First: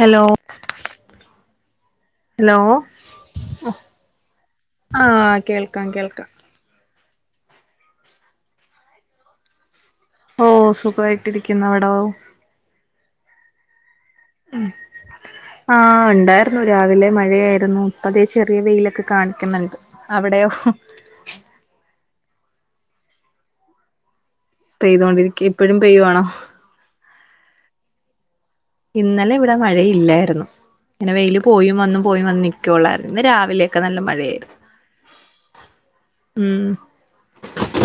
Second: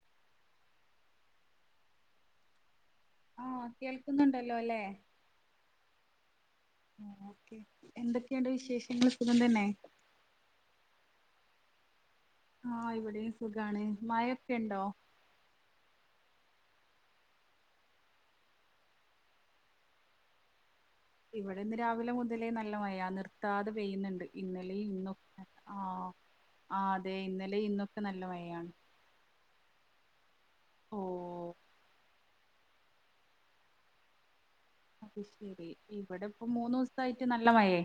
Hello.. hello. ആഹ് കേൾക്കുന്നുണ്ടല്ലോ അല്ലേ ആഹ് കേൾക്കാം കേൾക്കാം... ഓകെ. എന്തൊക്കെയുണ്ട് വിശേഷങ്ങള്? സുഖം തന്നെ. ഓഹ് സുഖമായിട്ടിരിക്കുന്നു. അവിടോ? ആഹ് ഇവിടെയും സുഖാണ്. മഴയൊക്കെ ഇണ്ടോ? ആഹ് ഇണ്ടായിരുന്നു. രാവിലെ മഴയായിരുന്നു. ഇപ്പ ദേ ചെറിയ വെയിലൊക്കെ കാണിക്കുന്നുണ്ട്. അവിടെയോ? ഇവിടെ ഇന്ന് രാവിലെ മുതലെ നല്ല മഴയാ. നിർത്താതെ പെയ്യ്ന്ന്ണ്ട്. പെയ്തോണ്ടിരിക്ക. ഇപ്പഴും പെയ്യുവാണോ? ആഹ് അതെ. ഇന്നലെ ഇന്നൊക്കെ നല്ല മഴയാണ്. ഇന്നലെ ഇവിടെ മഴയില്ലായിരുന്നു. ഇങ്ങനെ വെയില് ഓഹ് പോയും വന്നും പോയും വന്ന് നിക്ക ക്കൊള്ളായിരുന്നു. ഇന്ന് രാവിലെയൊക്കെ നല്ല മഴയായിരുന്നു. അത് ശരി. ഇവിടെ ഇപ്പം ഉം മൂന്നൂസായിട്ട് നല്ല മഴേ.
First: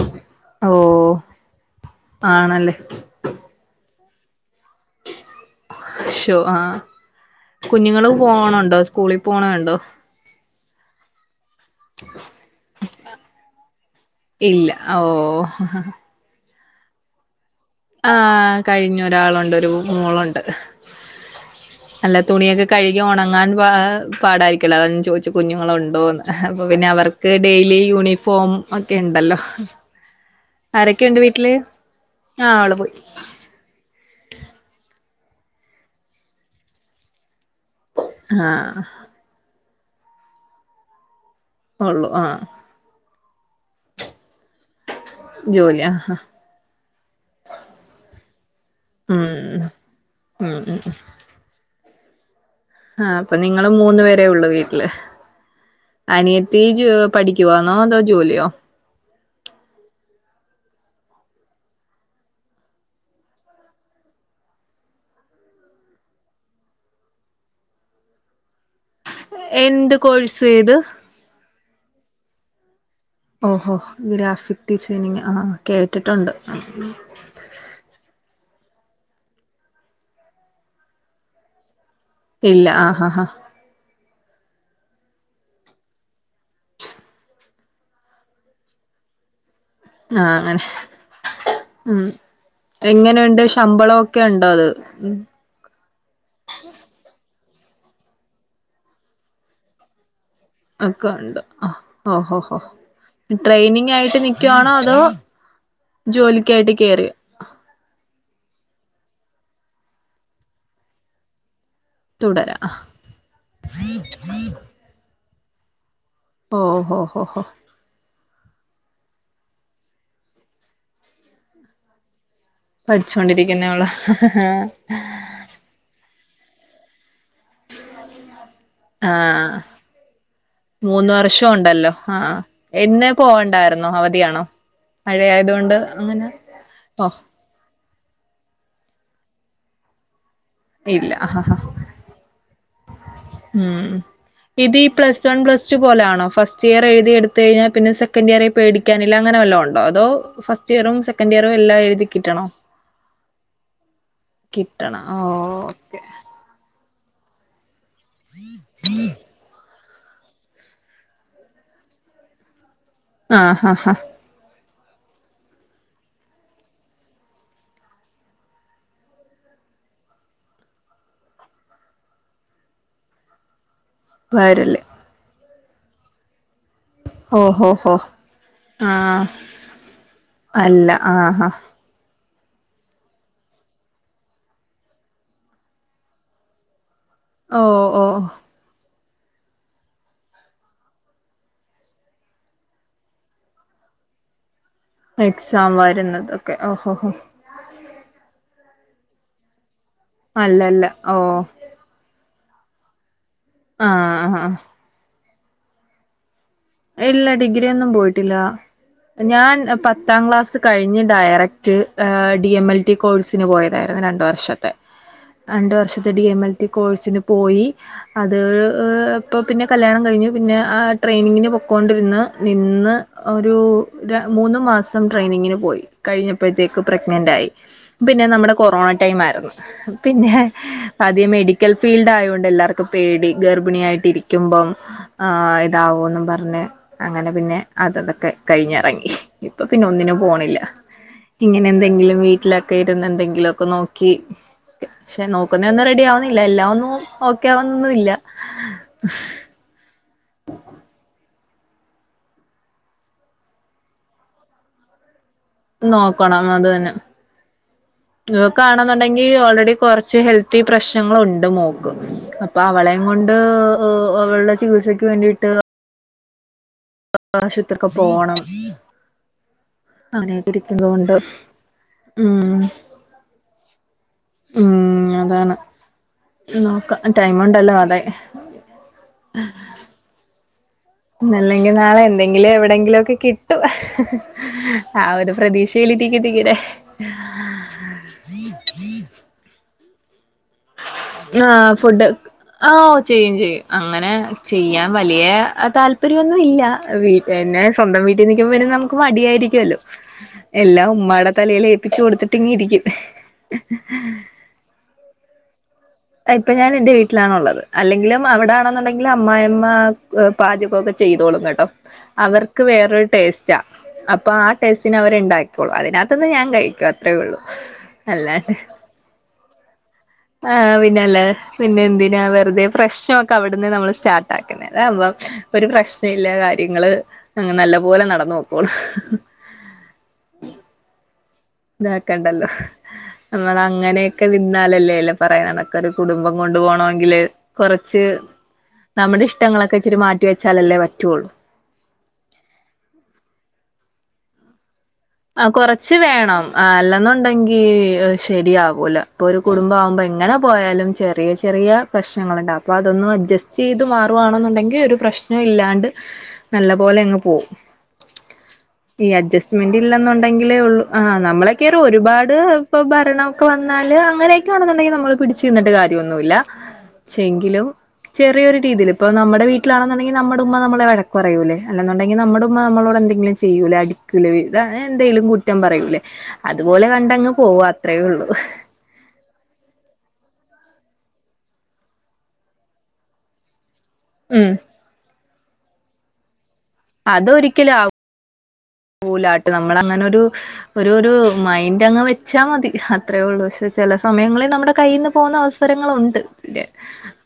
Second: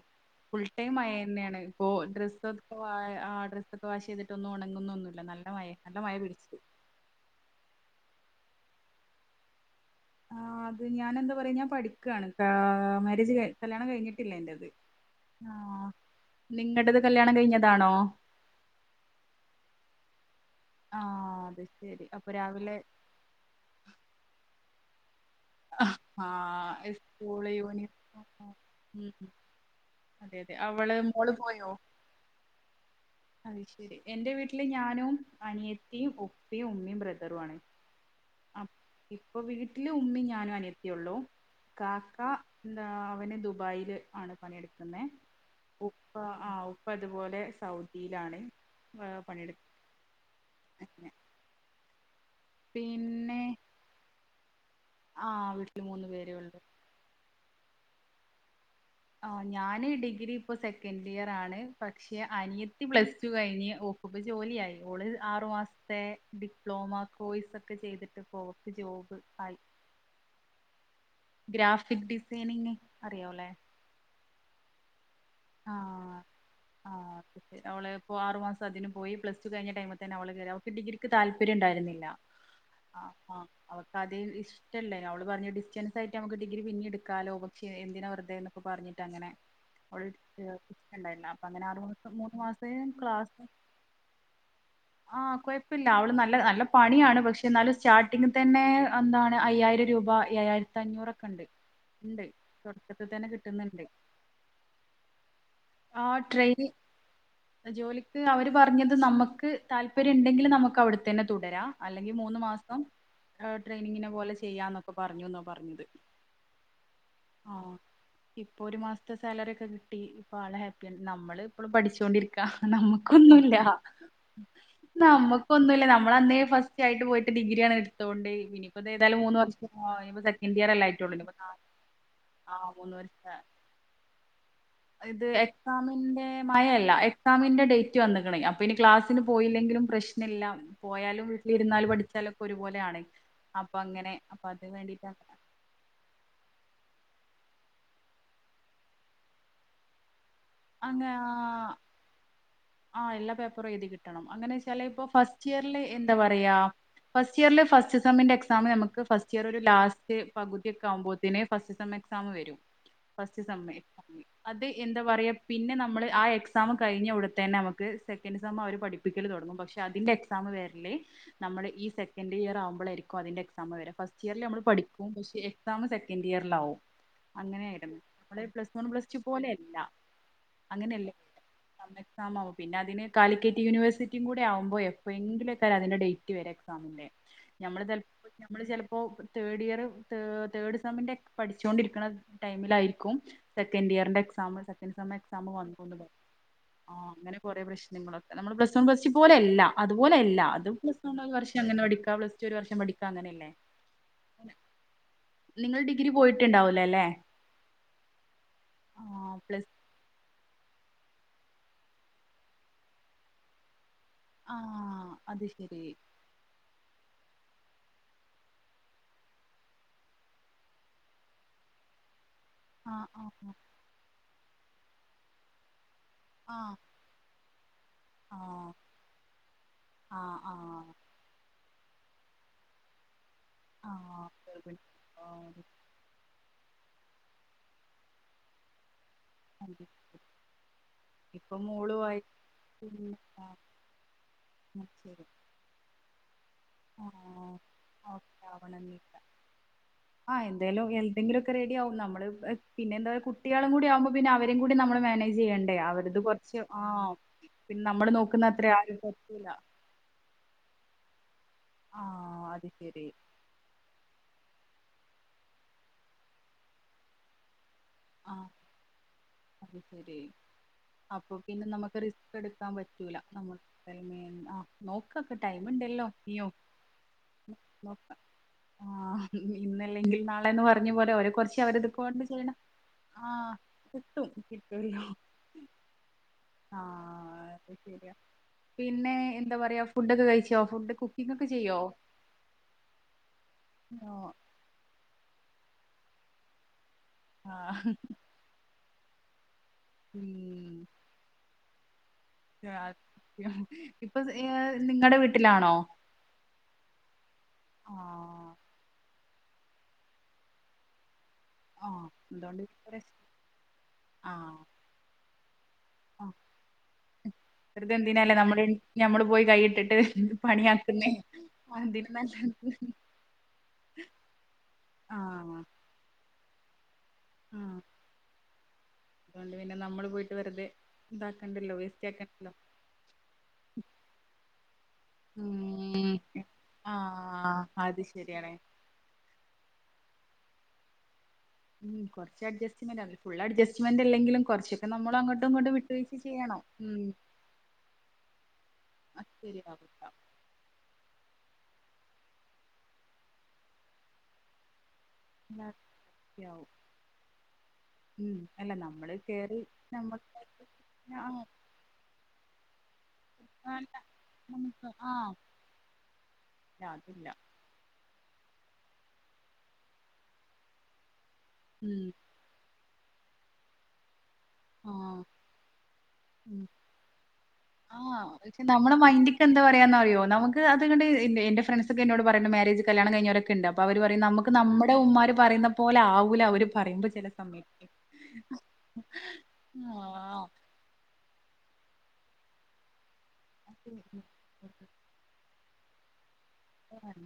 ഫുൾ ഓ ടൈം മഴ ന്നെയാണ്. ഇപ്പൊ ആണല്ലേ ഡ്രസ്സൊക്കെ അ ആ ഡ്രസ്സ് വാഷ് ചെയ്തിട്ടൊന്നും ഉണങ്ങുന്നൊന്നുല്ല നല്ല മഴെ നല്ല മഴ ശോ ആ പിടിച്ച്. കുഞ്ഞുങ്ങള് പോണുണ്ടോ. സ്കൂളിൽ പോണതുണ്ടോ? ആഹ് അത് ഞാനെന്താ പറയാ. ഞാൻ പഠിക്കാണ്. കാ മാരേജ് കഴി കല്യാണം കഴിഞ്ഞിട്ടില്ല എൻ്റേത്. ഇല്ല ഓ ആഹ് നിങ്ങടത് കല്യാണം കഴിഞ്ഞ? ആഹ് കഴിഞ്ഞു. ഒരാളുണ്ട്. ഒരു മോളുണ്ട്. ആഹ് അതു ശരി. അപ്പൊ രാ [unintelligible] കഴുകി ഉണങ്ങാൻ പാ പാടായിരിക്കല്ലോ. അത ഞാൻ ചോയ്ച്ചെ കുഞ്ഞുങ്ങളുണ്ടോന്ന് അപ്പ പിന്നെ ആഹ് അവർക്ക് സ്കൂള് ഡെയിലി യൂണിഫോം ഉം ഉം. ഒക്കെണ്ടല്ലോ. അതെ അതെ അവള് മോള് പോയോ ആഹ് അവള് പോയി അത് ശെരി എൻ്റെ വീട്ടില് ഞാനും അനിയത്തിയും ഉപ്പയും ഉമ്മയും ബ്രദറു ആണ്. ഹാ അപ്പ് ഇപ്പൊ വീട്ടില് ഉമ്മയും ഞാനു അനിയത്തിയൊള്ളൂ ഉള്ളു ഇക്കാക്ക ആഹ് എന്താ അവന് ദുബായില് ആണ് പണിയെടുക്കുന്നെ. ജോലി ഉപ്പ ആഹ് ആഹ് ഉപ്പ ഇതുപോലെ സൗദിയിലാണ് ഉം പണിയെടു ഉം ഉം ആഹ് അപ്പ പിന്നെ നിങ്ങള് മൂന്ന് പേരേ ഒള്ളൂ വീട്ടില്. ആഹ് വീട്ടിൽ മൂന്ന് പേരെ ഒള്ളൂ. അനിയത്തി ജോ പഠിക്കുവാന്നോ അതോ ജോലിയോ ആഹ് ഞാന് ഡിഗ്രി ഇപ്പോ സെക്കൻഡിയറാണ് പക്ഷെ അനിയത്തി പ്ലസ് ടു കഴിഞ്ഞ് ഒ ഓൾക്ക് ജോലിയായി. ഓള് ആറു മാസ്ത്തെ ഡിപ്ലോമ കോഴ്സൊക്കെ ചെയ്തിട്ട് ഇപ്പോ ഓൾക്ക് ജോ എന്ത് കോഴ്സൈയ്ത് ഗ്രാഫിക് ഡിസൈനിങ്. അറിയാവല്ലേ ഓഹോ ഗ്രാഫിക് ഡിസൈനിങ്ങ് ആഹ് കേട്ടിട്ടുണ്ട്. പിന്നവള് ഇപ്പോ ആറു മാസം അതിന് പോയി. പ്ലസ്ടു കഴിഞ്ഞ ടൈമി തന്നെ അവള് കയറി. അവൾക്ക് ഡിഗിക്ക് താല്പര്യുണ്ടായിരുന്നില്ല. ആഹ് ആഹ് അവൾക്ക് അതിൽ ഇഷ്ടല്ലാനു അവള് പറഞ്ഞ ഡിസ്റ്റൻ റ്റായിട്ട് നമുക്ക് ഡിഗ്രി പിന്നെ എടുക്കാലോ. പക്ഷെ എന്തിനാ വെറുതേ എന്നൊക്കെ പറഞ്ഞിട്ട് അങ്ങനെ അവൾ ആഹ് അങ്ങനെ എല്ലാർക്കും ഷ്ടണ്ടായില്ല അപ്പ അങ്ങനെ ആറു ഉം മാസ മൂന്ന് മാസേ ക്ലാസ് എങ്ങനെയുണ്ട് ശമ്പളമൊക്കെ ഉണ്ടോ അത് ഉം ആഹ് കുഴ ഇല്ല അവള് നല്ല നല്ല പണിയാണ് പക്ഷെ എന്നാലും സ്റ്റാർട്ടിംങ് തന്നെ എന്താണ് അയ്യായിരം രൂപ ഏരായിര് ഒക്ക ഒണ്ട് ഹൊ ഹൊ ഹൊ തുടക്കത്തിൽ തന്നെ കിട്ടുന്നുണ്ട് ട്രെയിനിങായിട്ട് നിക്കുവാണോ അതോ ആ ട്രെയിനി ജോലിക്കായിട്ട് കേറി ജോലിക്ക് അവര് പറഞ്ഞത് നമ്മക്ക് താല്പര്യുണ്ടെങ്കില് നമുക്ക് അവിടത്തന്നെ തുടരാം. അല്ലെങ്കി മൂന്ന് തുടരാ മാസം ട്രെയിനിങ്ങിനെ പോലെ ചെയ്യാന്നൊക്കെ പറഞ്ഞൂന്ന പറഞ്ഞത് ഓ ഹൊ ഹൊ ഹൊ ആഹ് ഇപ്പൊ ഒരു മാസത്തെ സാലറിയൊക്കെ കിട്ടി ഇപ്പ ആള് ഹാപ്പിയാണ് നമ്മള് ഇപ്പൊഴും പഠിച്ചോണ്ടിരി ക്കാ നമ്മുക്കൊന്നുല്ല പഠിച്ചോണ്ടിരിക്കുന്നേ ഉള്ളൂ നമ്മുക്കൊന്നുല്ല നമ്മളന്നേ ഫസ് യായിട്ട് പോയിട്ട് ഡിഗ്രിയാണ് എടുത്തോണ്ട് ഇനി ഇപ്പ തേതായാലും മൂന്ന് ആഹ് വർഷ സെക്കന്റിയർല്ലെ ആയിട്ടുളളു ഇനിപ്പ നാ ഒണ്ടല്ലോ ഹാ ആ മൂന്ന് ഇന്ന് വർഷം പോവണ്ടായിരുന്നോ അവധിയാണോ ഇത് മഴയായതുകൊണ്ട് എക്സാമിന്റെ അങ്ങനെ മഴയല്ല ഓഹ് എക്സാമിന്റെ ഡേറ്റ് ഡേറ്റ് വന്ന്ക്ക്ണ് അപ്പോ ഇനി ക്ലാസ്സിന് പോയില്ലങ്കിലും പ്രശ്നില്ല ഇല്ല പോയാലും ആഹ് വീട്ടിലിരുന്നാലും പഠിച്ചാലും ഒരുപോലാണ് ഉം ഇതീ plus one plus plus two പോലാണോ ഫസ്റ്റിയർ എഴുതി എടുത്ത് കഴിഞ്ഞാ പിന്നെ സെക്കൻഡിയറീ പേടിക്കാനില്ല അങ്ങന വല്ലോ ഒണ്ടോ അതോ ഫസ് ഫസ്റ്റിയറും അങ്ങനെ സെക്കന്റിയറും ആ എല്ലാ എഴുതി കിട്ടണോ ആഹ് എല്ലാ പേപ്പറും എഴുതി കിട്ടണം അങ്ങനെ വെച്ചാല് ഇപ്പോ കിട്ടണം ഓ ഫസ്റ്റിയർല് ഓക്കെ എന്താ- പ്രിയ ഫസ്റ്റിയറില് ഫസ്റ്റ് സെമ്മിന്റെ എക്സാം നമ്മക്ക് ഫസ്റ്റിയർ ഒര് ലാസ് റ്റ് പകുതിയൊക്ക ആവുംമ്പോത്തേന് ഫസ്റ്റ് സെം എക്സാം വെരും ഫസ്റ്റ് ആഹ് ഹാ സെമ്മേ ഹാ അത് എന്താ പറയാ പിന്നെ നമ്മള് ആ എക്സാം കഴിഞ്ഞാ ഉടൻ തന്നെ നമുക്ക് സെക്കൻ സെം അവര് പഠിപ്പിക്കല് തൊടങ്ങും പക്ഷെ അതിന്റെ എക്സാം വെരല് നമ്മള് ഈ സെക്കൻഡിയർ ആവുമ്പഴായിരിക്കും അതിന്റെ എക്സാം വെരാ ഫസ് തിയറി നമ്മൾ വരല് പഠിക്കും പക്ഷെ എക്സാം സെക്കൻഡിയറിലാവും ഓഹോ ഹോ ഹോ അങ്ങനെയായിരുന്നു നമ്മളെ പ്ലസ് വൺ പ്ലസ് ടു ആഹ് പോലെയല്ല അല്ല അങ്ങനെയല്ലേ ആഹ് ആഹ് [unintelligible] എക്സാം ആവും പിന്ന അതിന് കാലിക്കെറ്റ് യൂണിവേഴ്സിറ്റിയും കൂടെ ആവുംമ്പോ എപ്പയെങ്കിലക്ക അതിന്റെ ഡേറ്റ് വെര എക്സാമിന്റെ ഓ നമ്മള് ഓ ചെലപ്പോ നമ്മള് ചെലപ്പോ തേർഡിയർ തേർഡ് സെമ്മിൻ്റെ പഠിച്ചോണ്ടിരിക്കണ ടൈമിലായിരിക്കും സെക്കന്റിയറിന്റെ എക്സാമ് എക്സാം വരുന്നതൊക്കെ ഓ ഹൊ ആ ഹൊ അങ്ങനെ കൊറേ പ്രശ്നങ്ങളൊണ്ട് നമ്മള് പ്ലസ് വൺ പ്ലസ് ടു പോലെയല്ല അത് പോലെയല്ല അത് അല്ലല്ല പ്ലസ് വൺ ഓ ഒരു വർഷ അങ്ങനെ പടിക്കാ പ്ലസ് ഒരുമിച്ചു ഒരു വർഷം പഠിക്കാ അങ്ങനെയല്ലേ ആഹ് ആഹ് നിങ്ങൾ ഡിഗ്രി പോയിട്ടുണ്ടാവോ? ഇല്ല ഡിഗ്രിയോന്നും പോയിട്ടില്ല ആ ഞാൻ പ്ലസ് പത്താം ക്ലാസ് കഴിഞ്ഞ് direct D M L T കോഴ്സിന് പോയതായിരുന്നു രണ്ട്- രണ്ട് ആ വർഷത്തെ അത് രണ്ട് ശരി വർഷത്തെ ഡി എം എൽ ടി കോഴ്സിന് പോയി അത് ഇപ്പ പിന്നെ കല്യാണം കഴിഞ്ഞു പിന്നെ ട്രെയിനിങ്ങിന് പോ- കൊണ്ടിരുന്ന് ആ നിന്ന് ആ ഒരു മൂന്ന് മാസം ട്രെയിനിങ്ങിന് പോയി. ആ കഴിഞ്ഞപ്പോഴത്തേക്ക് പ്രഗ്നന്റായി പിന്നെ ആ നമ്മുടെ ആ കൊറോണ ടൈമായിരുന്നു ആഹ് പിന്നെ- ആഹ് ആദ്യം മെഡിക്കൽ ഫീൽഡ് ആയതോണ്ട് എല്ലാവർക്കും പേടി- ഗർഭിണിയായിട്ട് ആഹ് ഇരിക്കുമ്പം ഗർഭിണി ആഹ് ഇതാവോ പറഞ്ഞു അങ്ങനെ പിന്നെ അതതൊക്കെ കഴിഞ്ഞിറങ്ങി ഇപ്പൊ പിന്നെ ഒന്നിനും പോണില്ല. ഇപ്പൊ ഇങ്ങനെ മോളു എന്തെങ്കിലും ആയിട്ട് വീട്ടിലൊക്കെ ഇരുന്ന് ശരി ആഹ് എന്തെങ്കിലുമൊക്കെ നോക്കി പക്ഷെ നോ- നോക്കുന്ന ഒന്നും റെഡി ആവുന്നില്ല എല്ലാ ഒന്നും ഓക്കെ ആവന്നില്ല ഓക്കെ ആവണംന്നില്ല ആഹ് എന്താലും എന്തെങ്കിലുക്കെ റെഡി ആകും നമ്മള് പിന്നെ എന്താ കുട്ടികളും കൂടി ആവുമ്പോ പിന്നെ- അവരും കൂടെ നമ്മൾ മാനേജ് ചെയ്യണ്ടേ അവരത് നോക്കണം കുറച്ച് അത് തന്നെ ആഹ് പിന്നെ നമ്മള് നോക്കുന്ന അത്ര ആരും ആകാണന്നുണ്ടെങ്കി പറ്റൂല ഓൾറെഡി കുറച്ച് ഹെൽത്- ഒത്തിരി പ്രശ്നങ്ങളുണ്ട് മോക്ക് ആഹ് അപ്പൊ അത് അവളെയം ശരി കൊണ്ട് അവള് ചികിത്സക്ക് വേണ്ടിയിട്ട് ആശുപത്രിക്ക് പോണം. ആഹ് അത് ശരി അങ്ങനെയൊക്കെ ഇരിക്കുന്നോണ്ട് അപ്പൊ പിന്നെ നമുക്ക് റിസ്ക് ഉം എടുക്കാൻ പറ്റൂല നമ്മൾ ആഹ് ഉം നോക്ക ഒക്കെ അതാണ് ടൈമ് ണ്ടല്ലോ ന്യോ നോക്കാം ടൈം ഉണ്ടല്ലോ അതെ നോക്ക ആഹ് ഇന്നല്ലെങ്കിൽ നാളെന്ന പറ ഇന്ന് അല്ലെങ്കിൽ നാളെ എന്തെങ്കിലും എവിടെങ്കിലും ഒക്കെ ആഹ് കിട്ടും കിട്ടും കിട്ടുവല്ലോ ആഹ് ഒരു- പ്രതീഷയിൽ ഇരിക്കുന്നു ഇങ്ങനെ ആഹ് അത് ശരിയാ പിന്നെ എന്താ പറയാ ഫുഡൊക്കെ കഴിച്ചോ? ഫുഡ് കുക്കിംഗ് ഒക്കെ ആഹ് ചെയ്യോ ഫുഡ് ആഹ് ഓ ചെയ്യും ചെയ്യും അങ്ങനെ ഓഹ് ചെയ്യാൻ വലിയ താല്പര്യോന്നും ഇല്ല എന്നെ ആഹ് സ്വന്തം വീട്ട് വെറുതെരിക്കുമ്പം നമുക്ക് മടിയായിരിക്കല്ലോ ഉം എല്ലാം ഉമ്മാടെ തലയിൽ ഏൽപ്പിച്ചു കൊടുത്തിട്ട് ഒതുങ്ങിയിരിക്കും നിങ്ങളുടെ വീട്ടിലാണോ? ആഹ് ഇപ്പൊ ഞാന്റെ വീട്ടിലാണുള്ളത് അല്ലെങ്കിലും ആഹ് അവിടെണെന്നുണ്ടെങ്കിലും- അമായിമ്മ പാചകംഒക്കെ ചെയ്തോളും കേട്ടോ- ആഹ് അതുകൊണ്ട് അവർക്ക് വേറൊരു രസ- ടേസ്റ്റാ അപ്പൊ ആഹ് ടേസ്റ്റിന് അവർണ്ടാക്കിയോളൂ അതിനകത്ത് ആഹ് അതിനകത്ത് ഞാൻ കഴിക്കും അത്രേള്ളൂ വെറുതെ എന്തിനാല്ലേ അല്ലാണ്ട് നമ്മള് ഞമ്മള് പോയി കൈയിട്ടിട്ട് [unintelligible] പണിയാക്കുന്നേ പിന്നെല്ല പിന്നെ അതിന് എന്തിനാ വെറുതെ നല്ലത് പ്രശ്നംഒക്കെ അവിടുന്ന് നമ്മള് സ്റ്റാർട്ട് ആക്കുന്നല്ലേ ഇതപ്പൊ ആഹ് ഒരു പ്രശ്നല്ല കാര്യങ്ങള് നല്ല ആഹ് പോലെ നടന്ന് പൊക്കോളും. അതുകൊണ്ട് പിന്നെ നമ്മൾ പോയിട്ട് വെറുതെ ഇതാക്കണ്ടല്ലോ വേസ്റ്റ് ആക്കണ്ടല്ലോ നമ്മൾ അങ്ങനെയൊക്കെ നി ന്നാലല്ലല്ലേ പറയാ നടക്ക ഒരു ഉം കുടുംബം കൊണ്ട് പോണമെങ്കില് കൊറച്ച് ശരിയാണ്- നമ്മുടെ ഇഷ്ടങ്ങളൊക്കെ ഇച്ചിരി മാറ്റിവച്ചാലല്ലേ പറ്റൊള്ളൂ. ഉം കുറച്ച് അഡ്ജസ്റ്റ്മെന്റ്ല്ല ഫുൾ അഡ്ജസ്റ്റ്മെന്റ്ല്ലെലും കുറച്ച്- ആഹ് കൊറച്ച് വേണം ഉം അല്ലെന്നുണ്ടെങ്കി ശരിയാവൂല ഇപ്പൊ അത് ഒരു കുടുംബംവുമ്പോ ശരിയാവില്ല എങ്ങനെ പോയാലും ചെറിയ ചെറിയ പ്രശ്നങ്ങളുണ്ട് അപ്പോൾ അതൊന്ന് അഡ്ജസ്റ്റ് ചെയ്ത് മാറുവാണെന്നുണ്ടങ്കിൽ ഒരു പ്രശ്നം ഇല്ലാണ്ട് ശരിയാവും നല്ല പോലെ അങ്ങ് പോവും. ഉം അല്ല നമ്മള് കേറി ണ്ടെങ്കിലേ നമ്മൾക്കായിട്ട് ഉള്ള ആഹ് നമ്മൾ കേറി ഒരുപാട് ഇപ്പൊ ഭരണമ ഒക്കെ വന്നാല് അങ്ങനെയൊക്കെ നമുക്ക് ആണെന്നുണ്ടെങ്കിൽ നമ്മള് ആഹ് പിടിച്ചു നിന്നി്ട്ട് കാര്യന്നുല്ല- അതില്ല ചങ്കിലോ- ചെറിയൊ രീതിൽ ഇപ്പ നമ്മ വീട്ടിലണെന്നുണ്ടെങ്ക നമ്മുടെമ്മ വിഴക്കുപറയൂല്ല ഉം അല്ലെന്നുണ്ടെങ്കിൽ നമ്മ മ്മ നമ്മളോട് എന്തെങ്കിലും ചെയ്യൂലെ അടിക്കൂലെ ഇതഅങ്ങനെ ആഹ് എന്തെലും കുറ്റം പറയൂലേ അതുപോലെ കണ്ടങ് പോവാ അത്രേ ആഹ ഉള്ളൂ അവര് നമ്മുടെ മൈന്റ്ക്ക് എന്താ പറയാന്നറിയൊ നമുക്ക് അതങ്ങട്ട് ണ്എന്റെ ഫ്രണ്ട് ഒക്കെ എന്നോട് പറയണെ മാര്യേജ് കല്യാണം കഴിഞ്ഞരൊക്ക ഉണ്ട് അപ്പൊ അവര് പറ ഉം നമുക്ക് നമ്മുടെ ഉമമാര് പറയുന്ന പോലെ ആവൂല അവര് പറിമ്പൊ ചില അതൊരിക്കലും ആ സമയത്ത് പോലാട്ട് നമ്മളങ്ങനൊരു ആഹ് ഒരു ഒരു മൈൻഡ് അങ്ങ് വെച്ചാൽ മതി അത്രയേ ഉള്ളൂ പക്ഷെ ചില സമയങ്ങളിൽ നമ്മുടെ കയ്യിന്ന് പോന്ന അവസ്ഥ രങ്ങള് ഉണ്ട് പിന്നെ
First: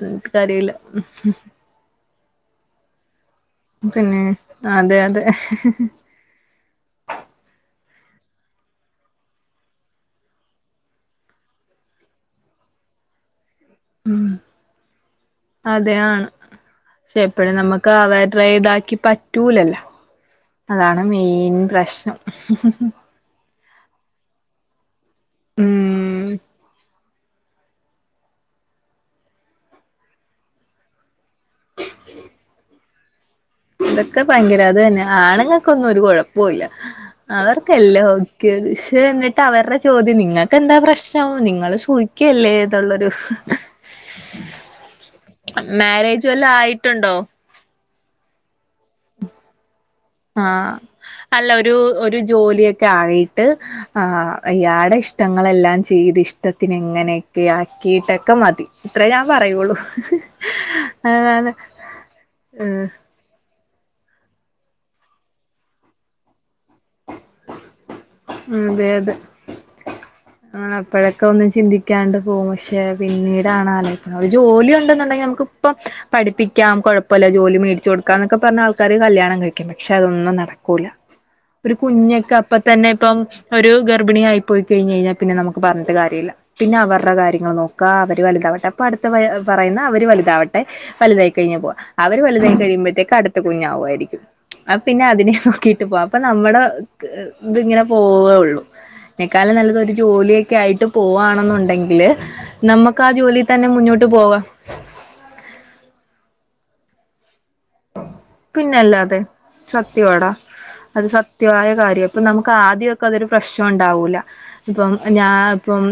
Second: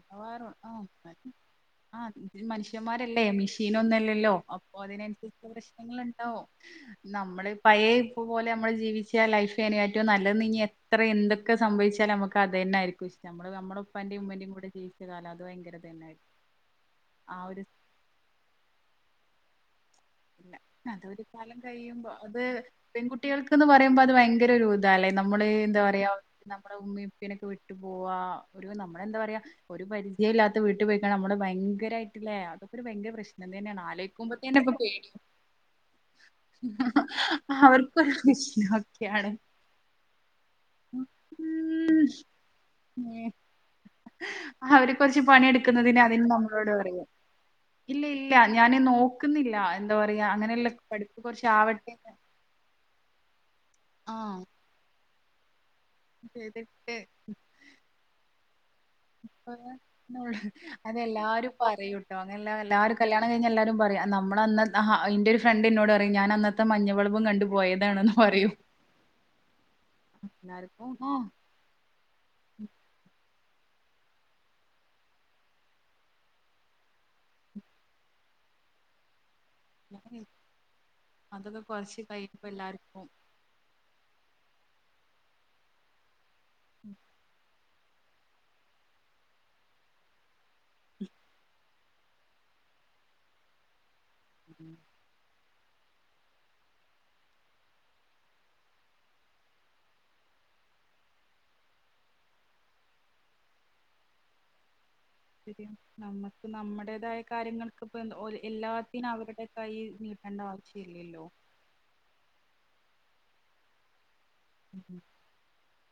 എനിക്ക് അറില്ല ആഹ്. [unintelligible] ആഹ് മനുഷ്യന്മാരല്ലേ മെഷീൻ പിന്നെ ഒന്നുംല്ലല്ലോ അപ്പോ അതെ അതെ അതിനനുസരിച്ച പ്രശ്നങ്ങളുണ്ട് നമ്മള് പയേ പോലെ നമ്മള് ജീവിച്ച ലൈഫ് ഏറ്റവും നല്ലെന്ന് ഇനി എത്ര എന്തൊക്കെ സംഭവിച്ചാലും നമുക്ക് അതന്നായിരിക്കും ഇഷ്ടം നമ്മള് നമ്മളെ പ്പാന്റെയും ഉമ്മന്റെയും കൂടെ ജീവിച്ച കാലം അത് ഭയങ്കരം അതെ തന്നാടി ആണ് പക്ഷെ ആ എപ്പഴും ഒരു നമുക്ക് അവരുടെ ഇതാക്കി പറ്റൂലല്ലാ [unintelligible] ഇല്ല അത് ഒരു കാലം കഴിയുമ്പൊ അത് പെൺകുട്ടി കുട്ടികൾക്ക്ന്ന് പറയുമ്പൊ അത് ഭയങ്കര ഒരു ഇതാല്ലെ നമ്മള് എന്താ പറയാ ഉം നമ്മടെ ഉമ്മേം ഒക്കെ വിട്ടു പോവാ ഒരു നമ്മളെന്താ പറയാ ഒരു പരിചയം ഇല്ലാത്ത വീട്ടിൽ പോയിക്ക നമ്മുടെ ഭയങ്കരായിട്ടില്ലേ അതൊക്കെ ഒരു ഭയങ്കര പ്രശ്നം തന്നെയാണ് ഇതൊക്കെ ഭയങ്കര ആലോയ്ക്കുമ്പത്തമ്മക്ക് അത് പേടി തന്നെ ആണുങ്ങൾക്കൊന്നും ഒരു കുഴപ്പൊല്ല അവർക്കെല്ലാം അവർക്കൊരു ഓക്കെ ആണ് ശെ പ്രശ്നൊക്കെയാണ് ന്നിട്ട് അവരുടെ ചോദ്യം നിങ്ങൾക്ക് എന്താ പ്രശ്നം നിങ്ങള് സൂഹിക്കേ ല്ലേതുള്ളൊരു അവര് കുറച്ച് പണിയെ ടുക്കുന്നതിന് അതിന് മാരേജ് വല്ലോം നമ്മളോട് പറയും ആയിട്ടുണ്ടോ? ഇല്ല ഇല്ല ഞാന് നോക്ക്ന്നില്ല ആഹ അല്ല ഒരു ആവട്ടെ ഒരു ജോലിയൊക്കെ ആയി ആ ആഹ് അയാടെ ഇഷ്ട്ടങ്ങളെല്ലാം ചെയ്ത് ഇഷ്ട്ടത്തിന് ചെയ്തിട്ട് ഇങ്ങനെയൊക്കെ ആക്കീട്ടൊക്കെ മതി ഇത്രേ ഞാൻ പറയുള്ളൂ. ഇപ്പ അതാണ് അതെല്ലാരും പറയൂട്ടൊ അങ്ങല്ല ഏഹ് എല്ലാരും കല്യാണം ഴിഞ്ഞ എല്ലരും പറയാ നമ്മള ന്റെ ഒരു ഫ്രണ്ടിന്നോട് പറയും ഞാൻ അന്ന് - ഇ മഞ്ഞവള്ബും കണ്ടു പോയതാണെന്ന് പറയും ഉം അതെ അതെ ആഹ് അപ്പഴൊക്കെ ഒന്നും ചിന്തിക്കാണ്ട് പോകും പക്ഷെ പിന്നീടാണ് ആലോയിക്കുന്നത് ഒരു ജോലി ഉണ്ടെന്നുണ്ടെങ്കി നമുക്ക് ഇപ്പം പഠിപ്പിക്കാം കുഴൊപ്പല്ല ജോലി മേടിച്ച് കൊടുക്കന്നൊക്കെ പറഞ്ഞ് ആൾക്കാര് കല്യാണം കഴിക്കും പക്ഷെ അതൊന്നും നടക്കൂല്ല അതൊക്കെ ഒരു കൊറച്ച് കുഞ്ഞൊക്കെ കഴിയുമ്പോ അപ്പ തന്നെ എല്ലാർക്കും ഇപ്പം ഒരു ഗർഭിണി ആയി പോയി കഴിഞ്ഞഴിഞ്ഞാൽ പിന്നെ നമുക്ക് പറഞ്ഞിട്ട് കാര്യമില്ല പിന്നെ അവരുടെ കാര്യങ്ങൾ നോക്കാ അവര് വലുതാവട്ടെ അപ്പൊ അടുത്ത പറയുന്ന അവര് വലുതാവട്ടെ വലുതായി കഴിഞ്ഞ് പോവാ അവര് വലുതായി കഴിയുമ്പോഴത്തേക്ക് അടുത്ത കുഞ്ഞാവുമായിരിക്കും ആ പിന്നെ അതിനെ നോക്കീ ട്ട് പോം അപ്പൊ നമ്മുടെ ഇത് ഇങ്ങനെ പോവേള്ളു അയിനെ ക്കാലും നല്ലതൊരു ജോലിയൊക്കെ ആയിട്ട് പോവാണെന്നുണ്ടെങ്കില് നമ്മക്ക് ആ ജോലി തന്നെ മുന്നോട്ട് പോവാം ശ നമ്മക്ക് നമ്മടേതായ കാര്യങ്ങൾക്ക് പ്പ എല്ലാത്തിനും പിന്നല്ലാതെ അവരുടെ കൈ നീട്ടണ്ട ആവശ്യല്ലല്ലോ കൃത്യായ കാര്യാ ഇപ്പ നമുക്ക് ആദ്യൊക്കെ അതൊരു പ്രശ്നം ഉണ്ടാവൂല്ല ഉം ഇപ്പം ഞാ ഇപ്പം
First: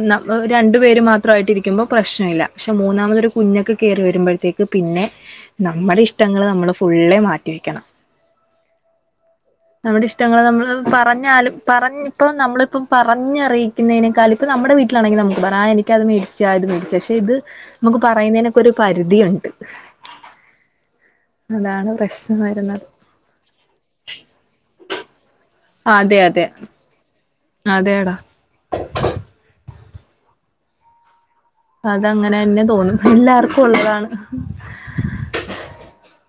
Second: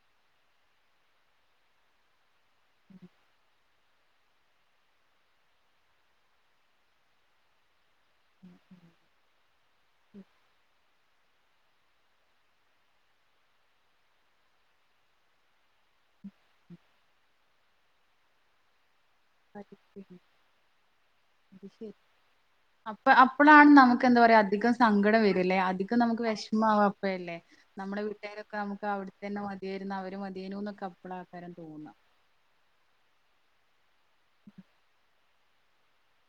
രണ്ടു പേര് മാത്രമായിട്ട് ഇരിക്കുമ്പോൾ പ്രശ്നഇല്ല പക്ഷേ ഉം മൂന്നാമതൊരു കുഞ്ഞക്ക് കയറി വരുമ്പോഴത്തേക്ക് പിന്നെ നമ്മുടെ ഇഷ്ട്ടങ്ങള് നമ്മള് ഫുള്ളെ മാറ്റി വെക്കണം ഉം നമ്മുടെ ഉം ഇഷ്ട്ടങ്ങൾ നമ്മള് പറഞ്ഞാലും പറഞ്ഞ ഇപ്പം നമ്മളിപ്പം പറഞ്ഞറിയിക്കുന്നതിനേക്കാലും ഇപ്പം നമ്മുടെ വീട്ടിലാണെങ്കിൽ നമുക്ക് പറയാം നിക്ക് അത് മേടിച്ച ഇത് മേടിച്ച പക്ഷെ ഇത് നമുക്ക് പറയുന്നതിനൊക്കെ ഒരു പരിധി ഉണ്ട് അ ശ ശരി അ അതാണ് [unintelligible] പ്രശ്നം വരുന്നത് അപ്പൊളാണ് നമുക്ക് എന്താ പറയാ അധികം സങ്കടം വരില്ലേ അധികം അതെ നമുക്ക് അതെ വിഷമാവാ അപ്പല്ലേ നമ്മുടെ അതെടാ വീട്ടുകാരൊക്കെ നമുക്ക് അവി ടെതന്നെ മതിയായിരുന്നു അവര് മതിയേനുന്നൊക്കെ അപ്പള ആക്കാരൻ തോന്നാ അത അങ്ങനെ തന്നെ തോന്നും എല്ലാർക്കും ഉള്ളതാണ്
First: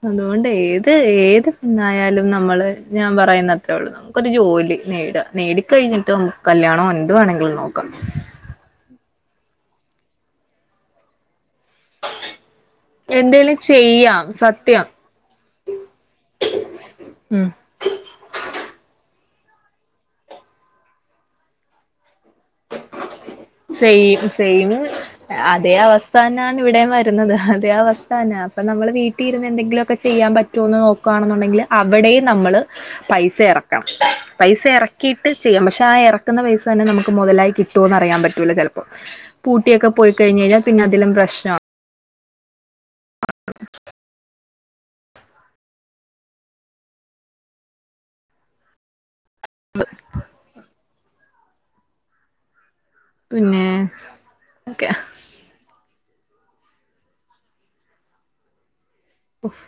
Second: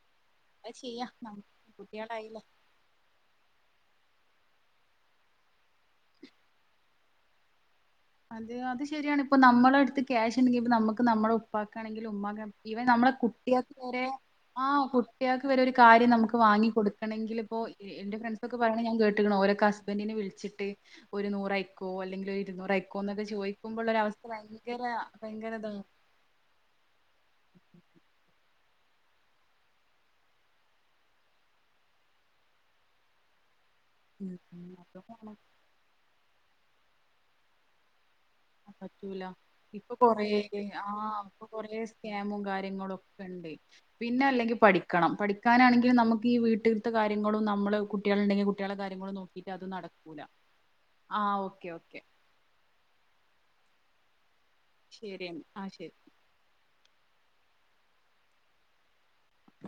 അതുകൊണ്ട് അത് ഏത് ചെയ്യാ നമ്മ ഏത് പെണ്ണാ യാലും കുട്ടികളായില്ലേ നമ്മള് ഞാൻ പറയുന്ന് അത്രേ ഉള്ളെന്ന് നമുക്കൊരു ജോലി നേടാം നേടിക്കഴിഞ്ഞിട്ട് നമുക്ക് കല്യാണോ എന്ത് വേണമെങ്കിലും നോക്കാം അത് അത് ശരിയാണ് ഇപ്പ നമ്മള അടുത്ത് ക്യാഷ് ഉണ്ടെങ്കിൽപ്പോ നമുക്ക് നമ്മളെ ഉപ്പാക്കാണെങ്കിൽ ഉമ്മമാ ഇവൻ നമ്മളെ എന്തേലും കുട്ടികൾക്ക് വരെ ചെയ്യാം ആഹ സത്യം കുട്ടികൾക്ക് വര ഒരു കാര്യം നമുക്ക് വാങ്ങി കൊടുക്കണമെങ്കിൽ ഉം ഇപ്പോ എന്റെ ഫ്രണ്ട്സ് ഒക്കെ പറയണ ഞാൻ കേട്ടെക്കണ് ഓര് ഒക്കെ ഹസ്ബന്റിനെ വിളിച്ചിട്ട് ഒരു നൂറ അയക്കോ അല്ലെങ്കിൽ ഒരു ഇരുന്നൂറയക്കോ എന്നൊക്കെ ചോദിക്കുമ്പോൾ ഒര സെയിം അവസ്ഥ ഭയങ്കര ഭയങ്കരത അവസ്ഥാനാണ് ഇവിടെയും വരുന്നത് അതേ അവസ്ഥാന അപ്പൊ നമ്മൾ വീട്ടിൽ ഇരുന്ന് എന്തെങ്കിലുമൊക്കെ ചെയ്യാൻ പറ്റോ റ്റൂന്ന് നോക്കുകയാണെന്നുണ്ടെങ്കിൽ അവിടെയും നമ്മൾ പൈസ ഇറ ഉം പൈസ ഇറക്കിയിട്ട് അതും ചെയ്യാം പക്ഷെ ആ ഇറക്കുന്ന പൈസ തന്നെ നമുക്ക് മുതലായി കിട്ടുമന്ന് അറിയാൻ പറ്റു ചിലപ്പോ പറ്റൂല പൂട്ടിയോക്കെ ഇപ്പൊ പോയി കഴിഞ് കഴിഞ്ഞാ പിന്നെ അതിലും പ്രശ്ന യാമും കാര്യങ്ങളും ഒക്കെ ഉണ്ട് പിന്നെ അല്ലെങ്കിൽ പഠ വക്കണം പഠിക്കാനാണെങ്കിൽ നമുക്ക് വീട്ടിലുതെ കാര്യങ്ങളും നമ്മളെ കുട്ടികളുണ്ടെങ്കിൽ കുട്ടികളെ കാര്യങ്ങളും നോക്കാ ത് നടക്കൂല ആ ഓക്കെ ഓക്കെ പിന്നെ ഒക്കെ ശരിയ ആ ശരി ഉഫ്